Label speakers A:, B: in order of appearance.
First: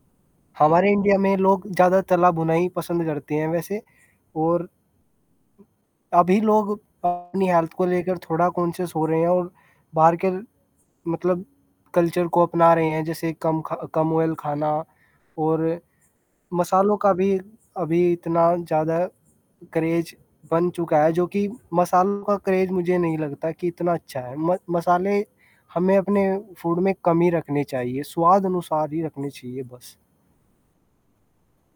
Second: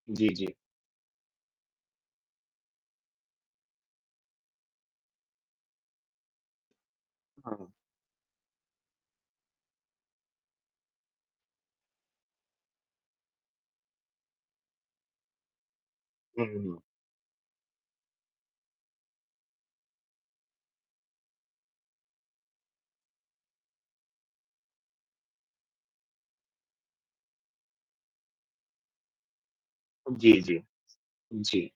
A: जी, जी।
B: हमारे इंडिया में लोग ज़्यादा तला भुना ही पसंद करते हैं वैसे और अभी लोग अपनी
A: हाँ।
B: हेल्थ को लेकर थोड़ा कॉन्शियस हो रहे हैं और बाहर के मतलब कल्चर को अपना रहे हैं, जैसे कम ख कम ऑयल खाना और
A: हुँ, हुँ, हुँ।
B: मसालों का भी अभी इतना ज़्यादा क्रेज़ बन चुका है, जो कि मसालों का क्रेज़ मुझे नहीं लगता कि इतना अच्छा है, म मसाले हमें अपने फूड में कम ही रखने चाहिए, स्वादानुसार ही रखने चाहिए बस।
A: जी, जी। जी।